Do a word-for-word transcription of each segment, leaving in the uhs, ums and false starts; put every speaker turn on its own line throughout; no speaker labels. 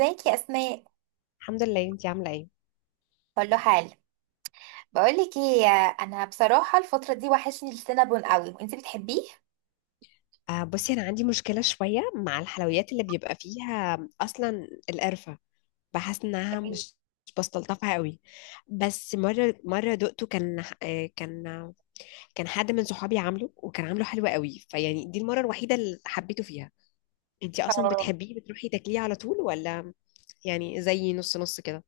ازيك يا اسماء.
الحمد لله، انتي عامله ايه؟
كله حال. بقولك ايه، انا بصراحه الفتره دي وحشني السينابون قوي وانتي بتحبيه.
آه بصي، انا عندي مشكله شويه مع الحلويات اللي بيبقى فيها اصلا القرفه. بحس انها مش مش بستلطفها قوي. بس مره مره دقته، كان آه كان آه كان حد من صحابي عامله وكان عامله حلو قوي، فيعني دي المره الوحيده اللي حبيته فيها. انتي اصلا
اه.
بتحبيه بتروحي تاكليه على طول ولا يعني زي نص نص كده؟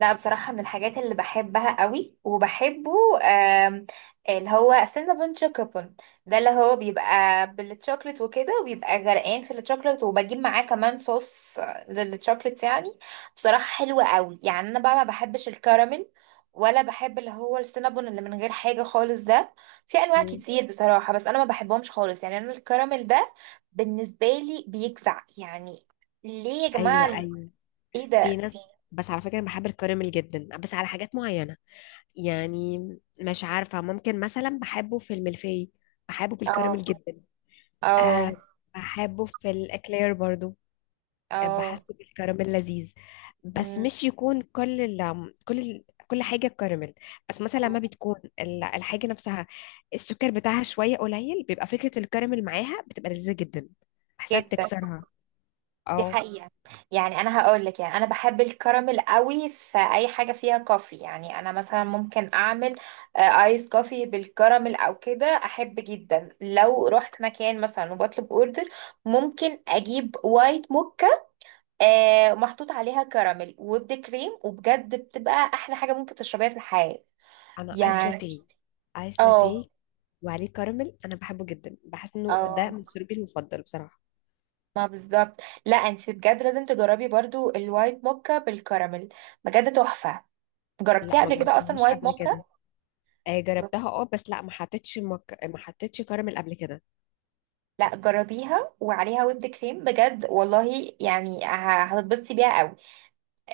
لا بصراحة من الحاجات اللي بحبها قوي وبحبه، آم، اللي هو سينابون شوكوبون، ده اللي هو بيبقى بالتشوكلت وكده وبيبقى غرقان في التشوكلت وبجيب معاه كمان صوص للتشوكلت يعني. بصراحة حلوة قوي يعني، انا بقى ما بحبش الكراميل، ولا بحب اللي هو السينابون اللي من غير حاجة خالص ده. في انواع
مم.
كتير بصراحة بس انا ما بحبهمش خالص. يعني انا الكراميل ده بالنسبة لي بيجزع يعني، ليه يا جماعة؟
ايوه، ايوه.
ايه
في
ده؟
ناس، بس على فكره انا بحب الكراميل جدا بس على حاجات معينه. يعني مش عارفة ممكن مثلا بحبه في الملفي، بحبه
اه،
بالكراميل جدا.
اه،
أه بحبه في الإكلير برضو. آه،
اه.
بحسه بالكراميل لذيذ، بس
مم.
مش يكون كل ال كل ال كل حاجة كراميل. بس مثلا لما بتكون ال- الحاجة نفسها السكر بتاعها شوية قليل، بيبقى فكرة الكراميل معاها بتبقى لذيذة جدا، بحسها
جدا.
بتكسرها.
دي
اه.
حقيقة. يعني انا هقول لك، يعني انا بحب الكراميل قوي في اي حاجة فيها كوفي. يعني انا مثلا ممكن اعمل آه، ايس كوفي بالكراميل او كده، احب جدا لو رحت مكان مثلا وبطلب اوردر ممكن اجيب وايت موكا آه، محطوط عليها كراميل وبد كريم، وبجد بتبقى احلى حاجة ممكن تشربيها في الحياة
أنا آيس
يعني.
لاتيه، آيس
اه،
لاتيه وعليه كراميل، أنا بحبه جدا، بحس إنه ده
اه،
مشروبي المفضل بصراحة.
ما بالظبط. لا انت بجد لازم تجربي برضو الوايت موكا بالكراميل، بجد تحفة.
لا،
جربتيها
ما
قبل كده اصلا
جربتهاش
وايت
قبل
موكا؟
كده. آه جربتها، اه، بس لا ما حطيتش مك... ما حطيتش كراميل قبل كده.
لا جربيها وعليها ويب كريم، بجد والله، يعني ه- هتتبسطي بيها قوي.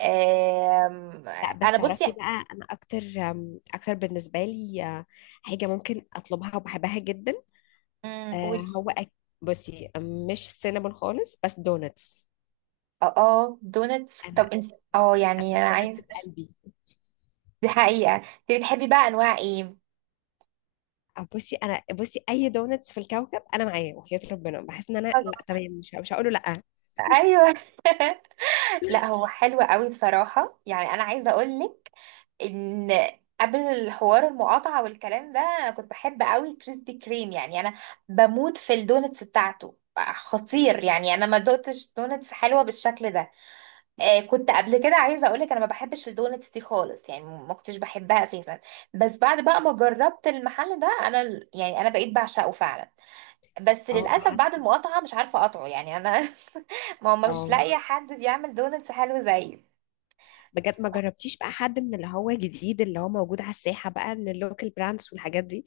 آم،
لا بس
انا بصي.
تعرفي بقى، انا اكتر، آم، اكتر بالنسبه لي، آه، حاجه ممكن اطلبها وبحبها جدا.
مم، قولي.
آه هو أك... بصي، مش سينابون خالص، بس دونتس.
اه، اه دونتس.
انا
طب انت اه،
انا
يعني انا
الدونتس
عايز،
في قلبي.
دي حقيقة، انت بتحبي بقى انواع ايه؟
آه، بصي، انا بصي اي دونتس في الكوكب انا معاه، وحياة ربنا بحس ان انا لا تمام، مش مش هقول له لا.
ايوه لا هو حلو قوي بصراحة. يعني أنا عايزة أقولك إن قبل الحوار المقاطعة والكلام ده أنا كنت بحب قوي كريسبي كريم. يعني أنا بموت في الدونتس بتاعته، خطير. يعني أنا ما دقتش دونتس حلوة بالشكل ده. آه، كنت قبل كده عايزة أقولك أنا ما بحبش الدونتس دي خالص، يعني ما كنتش بحبها أساسا، بس بعد بقى ما جربت المحل ده أنا ال- يعني أنا بقيت بعشقه فعلا. بس
اه
للأسف بعد
بحس.
المقاطعة مش عارفة أقطعه يعني أنا ما هو مش
اه
لاقية حد بيعمل دونتس حلو زيه.
بجد ما جربتيش بقى حد من اللي هو جديد، اللي هو موجود على الساحة بقى، من اللوكال براندز والحاجات دي،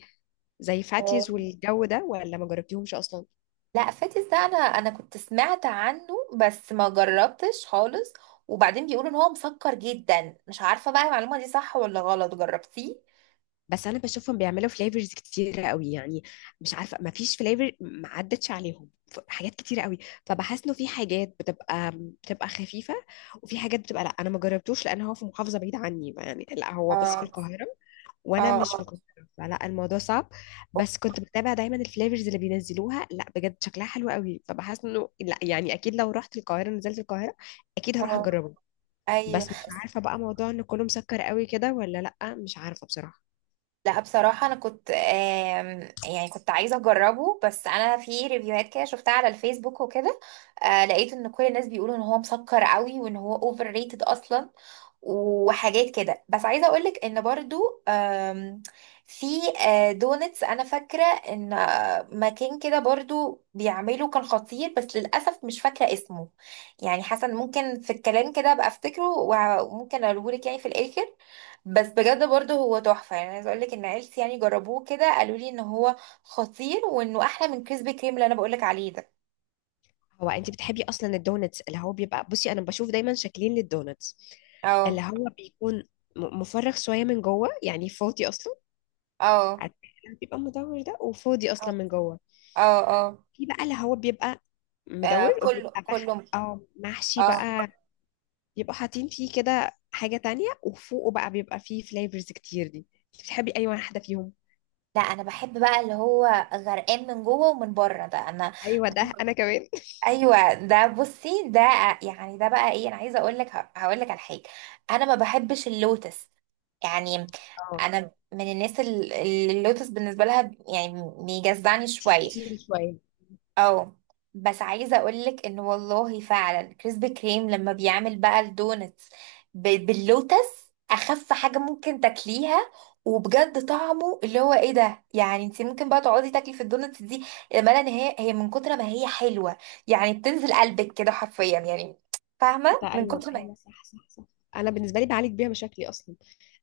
زي فاتيز
آه،
والجو ده، ولا ما جربتيهمش اصلا؟
لا فاتس ده انا، انا كنت سمعت عنه بس ما جربتش خالص. وبعدين بيقولوا ان هو مسكر جدا، مش عارفه بقى المعلومه دي صح ولا غلط، جربتيه؟
بس انا بشوفهم بيعملوا فليفرز كتيره قوي، يعني مش عارفه، ما فيش فليفر ما عدتش عليهم، ف- حاجات كتيره قوي. فبحس انه في حاجات بتبقى بتبقى خفيفه، وفي حاجات بتبقى لا. انا ما جربتوش لان هو في محافظه بعيده عني، يعني لا هو بس في
اه،
القاهره وانا مش في
اه،
القاهره، فلا الموضوع صعب.
اه.
بس كنت بتابع دايما الفليفرز اللي بينزلوها، لا بجد شكلها حلو قوي، فبحس انه لا يعني اكيد لو رحت القاهره، نزلت القاهره، اكيد هروح
آه،
اجربه.
ايوه.
بس مش عارفه بقى موضوع ان كله مسكر قوي كده، ولا لا، مش عارفه بصراحه.
لا بصراحه انا كنت آم، يعني كنت عايزه اجربه، بس انا في ريفيوهات كده شفتها على الفيسبوك وكده آه، لقيت ان كل الناس بيقولوا ان هو مسكر قوي وان هو اوفر ريتد اصلا وحاجات كده. بس عايزه اقولك ان برضو آم، في آه، دونتس، انا فاكره ان آه، مكان كده برضو بيعمله كان خطير، بس للاسف مش فاكره اسمه. يعني حسن ممكن في الكلام كده ابقى افتكره وممكن اقولهولك يعني في الاخر. بس بجد برضو هو تحفه، يعني عايزه اقولك ان عيلتي يعني جربوه كده قالوا لي ان هو خطير، وانه احلى من كريسبي كريم اللي انا بقولك عليه ده.
هو انت بتحبي اصلا الدونتس اللي هو بيبقى، بصي انا بشوف دايما شكلين للدونتس، اللي
اه،
هو بيكون م- مفرغ شويه من جوه، يعني فاضي اصلا،
اه،
عارفة، اللي بيبقى مدور ده وفاضي
اه،
اصلا من جوه.
اه، اه.
في بقى اللي هو بيبقى
آه،
مدور
كله
وبيبقى بح،
كله.
او محشي
اه.
بقى، بيبقوا حاطين فيه كده حاجه تانية، وفوقه بقى بيبقى فيه فليفرز كتير دي. انت بتحبي اي واحده فيهم؟
لا انا بحب بقى اللي هو غرقان من جوه ومن بره ده انا.
ايوه ده انا كمان.
ايوه ده، بصي ده يعني، ده بقى ايه، انا عايزه اقول لك، هقول لك على حاجه، انا ما بحبش اللوتس. يعني
اه
انا من الناس ال- اللي اللوتس بالنسبه لها يعني بيجزعني شويه.
تقيل شويه.
اه. بس عايزه اقولك ان والله فعلا كريسبي كريم لما بيعمل بقى الدونتس ب- باللوتس، اخف حاجه ممكن تاكليها. وبجد طعمه اللي هو ايه ده، يعني انت ممكن بقى تقعدي تاكلي في الدونتس دي، امالا ان هي هي من كتر ما هي حلوه يعني، بتنزل قلبك كده حرفيا يعني، فاهمه،
ده
من
ايوه،
كتر ما هي.
ايوه، صح صح صح. انا بالنسبه لي بعالج بيها مشاكلي اصلا.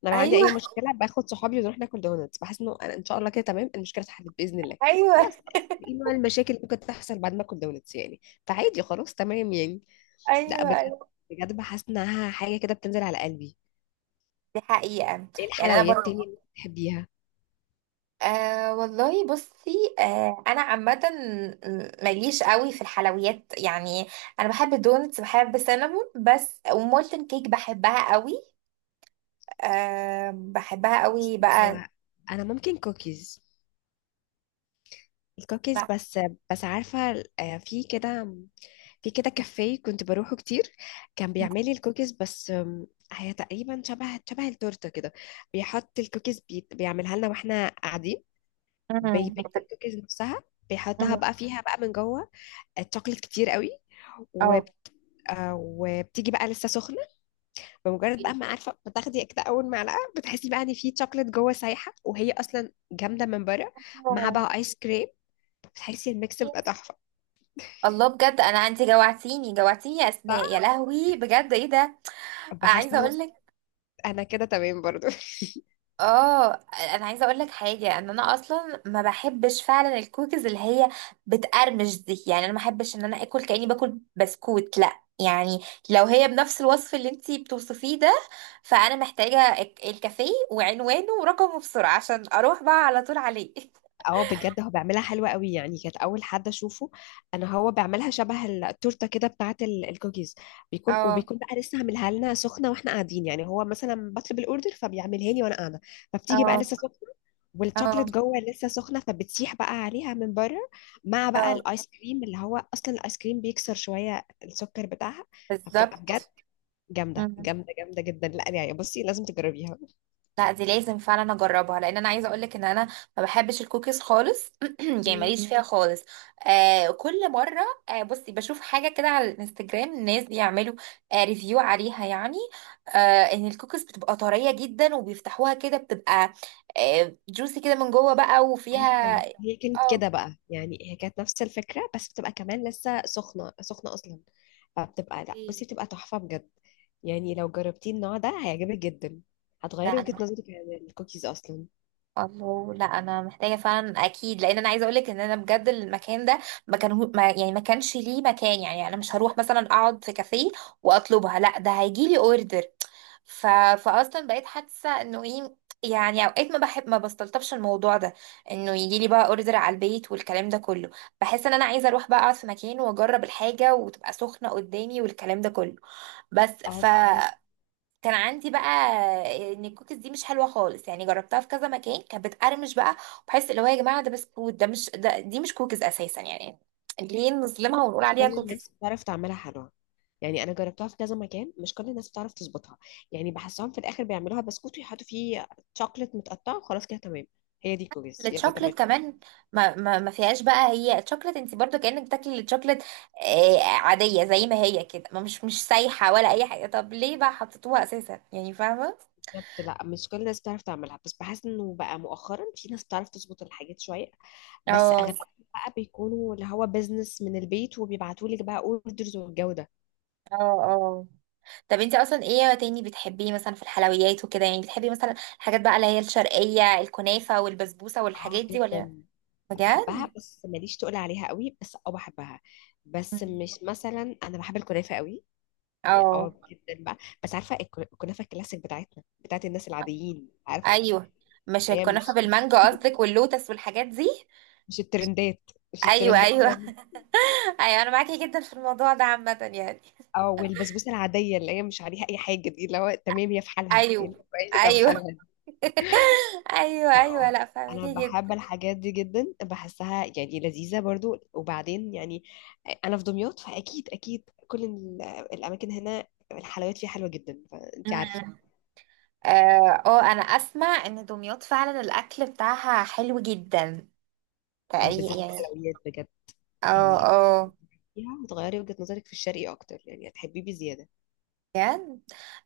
انا لو عندي
ايوه
اي مشكله باخد صحابي ونروح ناكل دونتس، بحس انه انا ان شاء الله كده تمام، المشكله اتحلت باذن الله.
ايوه
خلاص. ايه نوع المشاكل اللي ممكن تحصل بعد ما اكل دونتس يعني؟ فعادي خلاص تمام يعني. لا
ايوه
بجد،
ايوه،
بجد بحس انها حاجه كده بتنزل على قلبي.
دي حقيقه.
ايه
يعني انا
الحلويات تاني
برضه
اللي بتحبيها؟
أه والله. بصي أه انا عامه ماليش قوي في الحلويات يعني، انا بحب الدونتس، بحب السينابون بس، ومولتن كيك بحبها قوي. أه بحبها قوي
هو
بقى.
انا ممكن كوكيز، الكوكيز
لا.
بس. بس عارفة، آه، في كده، في كده كافيه كنت بروحه كتير، كان بيعملي الكوكيز بس. آم، هي تقريبا شبه شبه التورتة كده، بيحط الكوكيز بي... بيعملها لنا واحنا قاعدين،
امم.
بيبيك الكوكيز نفسها، بيحطها
امم.
بقى فيها بقى من جوه الشوكليت كتير قوي. وب...
اه.
آه، وبتيجي بقى لسه سخنة، بمجرد بقى ما عارفة بتاخدي كده أول معلقة، بتحسي بقى إن في شوكليت جوه سايحة، وهي أصلا جامدة من بره، مع
آه.
بقى آيس كريم، بتحسي الميكس بقى تحفة.
الله، بجد انا انت جوعتيني جوعتيني يا اسماء، يا لهوي بجد ايه ده.
بحس
عايزه
انه
اقول لك،
انا كده تمام برضو
اه، انا عايزه اقول لك حاجه، ان انا اصلا ما بحبش فعلا الكوكيز اللي هي بتقرمش دي. يعني انا ما بحبش ان انا اكل كاني باكل بسكوت، لا يعني. لو هي بنفس الوصف اللي انتي بتوصفيه ده، فانا محتاجه الك- الكافيه وعنوانه ورقمه بسرعه عشان اروح بقى على طول عليه.
اه بجد هو بيعملها حلوة قوي، يعني كانت اول حد اشوفه. انا هو بيعملها شبه التورته كده بتاعه ال- الكوكيز، بيكون
اه،
وبيكون بقى لسه عاملها لنا سخنه واحنا قاعدين، يعني هو مثلا بطلب الاوردر فبيعملها لي وانا قاعده، فبتيجي بقى
اه،
لسه سخنه،
اه،
والشوكليت جوه لسه سخنه، فبتسيح بقى عليها من بره، مع بقى
اه
الايس كريم، اللي هو اصلا الايس كريم بيكسر شويه السكر بتاعها، فبتبقى بجد
بالظبط.
جامده جامده جامده جدا. لا يعني بصي لازم تجربيها.
لا دي لازم فعلا اجربها، لان انا عايزه اقولك ان انا ما بحبش الكوكيز خالص. يعني ماليش فيها خالص. آه كل مره، آه بصي بشوف حاجه كده على الانستجرام، الناس بيعملوا آه ريفيو عليها يعني، آه ان الكوكيز بتبقى طريه جدا، وبيفتحوها كده بتبقى آه جوسي كده من جوه بقى وفيها.
ايوه هي كانت
اه.
كده بقى، يعني هي كانت نفس الفكره، بس بتبقى كمان لسه سخنه سخنه اصلا. فبتبقى، لا بصي بتبقى تحفه بجد، يعني لو جربتي النوع ده هيعجبك جدا،
لا
هتغيري وجهه
انا،
نظرك عن الكوكيز اصلا.
الله، لا انا محتاجه فعلا اكيد، لان انا عايزه اقولك ان انا بجد المكان ده ما كان هو- ما يعني ما كانش ليه مكان. يعني انا مش هروح مثلا اقعد في كافيه واطلبها، لا ده هيجي لي اوردر. ف... فاصلا بقيت حاسه انه ايه، يعني اوقات ما بحب ما بستلطفش الموضوع ده، انه يجي لي بقى اوردر على البيت والكلام ده كله. بحس ان انا عايزه اروح بقى اقعد في مكان واجرب الحاجه وتبقى سخنه قدامي والكلام ده كله. بس
اه
ف
فهميكي.
كان عندي بقى ان الكوكيز دي مش حلوه خالص، يعني جربتها في كذا مكان كانت بتقرمش بقى، وبحس اللي هو يا جماعه ده بسكوت، ده مش ده دي مش كوكيز اساسا يعني، ليه نظلمها ونقول
مش
عليها
كل الناس
كوكيز.
بتعرف تعملها حلوه، يعني انا جربتها في كذا مكان، مش كل الناس بتعرف تظبطها، يعني بحسهم في الاخر بيعملوها بسكوت ويحطوا فيه شوكليت متقطع وخلاص كده تمام، هي دي كوكيز يلا تمام.
الشوكليت كمان ما ما ما فيهاش بقى، هي الشوكليت انت برضو كانك بتاكلي الشوكليت آه، عاديه زي ما هي كده، ما مش مش سايحه ولا اي حاجه، طب ليه بقى حطيتوها اساسا يعني، فاهمه.
بالظبط، لا مش كل الناس بتعرف تعملها، بس بحس انه بقى مؤخرا في ناس بتعرف تظبط الحاجات شويه، بس
اه،
اغلبهم بقى بيكونوا اللي هو بيزنس من البيت، وبيبعتوا لك بقى اوردرز والجو ده.
اه، اه. طب انت اصلا ايه تاني بتحبيه مثلا في الحلويات وكده، يعني بتحبي مثلا الحاجات بقى اللي هي الشرقية، الكنافة والبسبوسة
اه
والحاجات دي ولا؟
جدا،
بجد.
بحبها بس ماليش تقول عليها قوي، بس اه بحبها. بس
مم.
مش مثلا، انا بحب الكنافه قوي.
اه.
اه جدا بقى. بس عارفه الكن- الكنافه الكلاسيك بتاعتنا، بتاعت الناس العاديين، عارفه،
ايوه، مش
اللي هي
الكنافة
مش،
بالمانجا قصدك واللوتس والحاجات دي.
مش الترندات مش
ايوه
الترندات.
ايوه ايوه انا معاكي جدا في الموضوع ده عامة يعني.
اه والبسبوسه العاديه اللي هي مش عليها اي حاجه، دي اللي هو تمام، هي في حالها
ايوه
يعني، كويسه في حالها
ايوه
دي.
ايوه ايوه،
اه
لا
انا
فاهمكي
بحب
جدا.
الحاجات دي جدا، بحسها يعني لذيذه برضو، وبعدين يعني انا في دمياط، فاكيد اكيد كل ال- الاماكن هنا الحلويات فيها حلوه جدا، فانت عارفه.
مم. اه. آه، انا اسمع ان دمياط فعلا الاكل بتاعها حلو جدا
اه
تقريبا
بالذات
يعني.
الحلويات بجد
اه،
يعني
اه،
فيها، وتغيري وجهه نظرك في الشرقي اكتر، يعني هتحبيه بزياده.
بجد.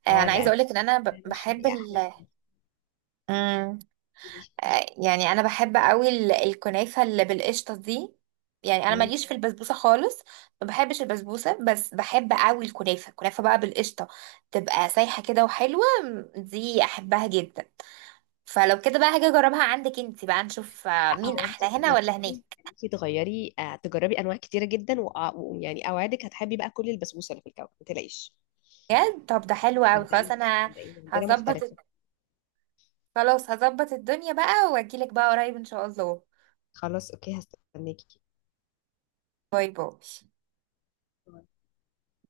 آه،
اه
انا
لا
عايزه
انا
اقولك ان انا ب-
فاهمة، الشرقي
بحب
احلى
ال،
كتير.
مم،
قولي.
آه، يعني انا بحب قوي ال- الكنافه اللي بالقشطه دي. يعني انا
إمم.
ماليش في البسبوسه خالص، ما بحبش البسبوسه، بس بحب قوي الكنافه، الكنافه بقى بالقشطه، تبقى سايحه كده وحلوه، مم، دي احبها جدا. فلو كده بقى هاجي اجربها عندك انت بقى نشوف آه،
لا
مين
هو انت
احلى هنا
لما
ولا
تيجي
هناك.
انت تغيري، آه، تجربي انواع كتيره جدا، وأ- ويعني اوعدك هتحبي بقى، كل البسبوسه اللي في الكون ما تلاقيش.
بجد؟ طب ده حلو قوي، خلاص
صدقيني،
انا
صدقيني عندنا
هظبط،
مختلفه.
خلاص هظبط الدنيا بقى واجيلك بقى قريب ان شاء الله.
خلاص اوكي، هستناكي.
باي باي.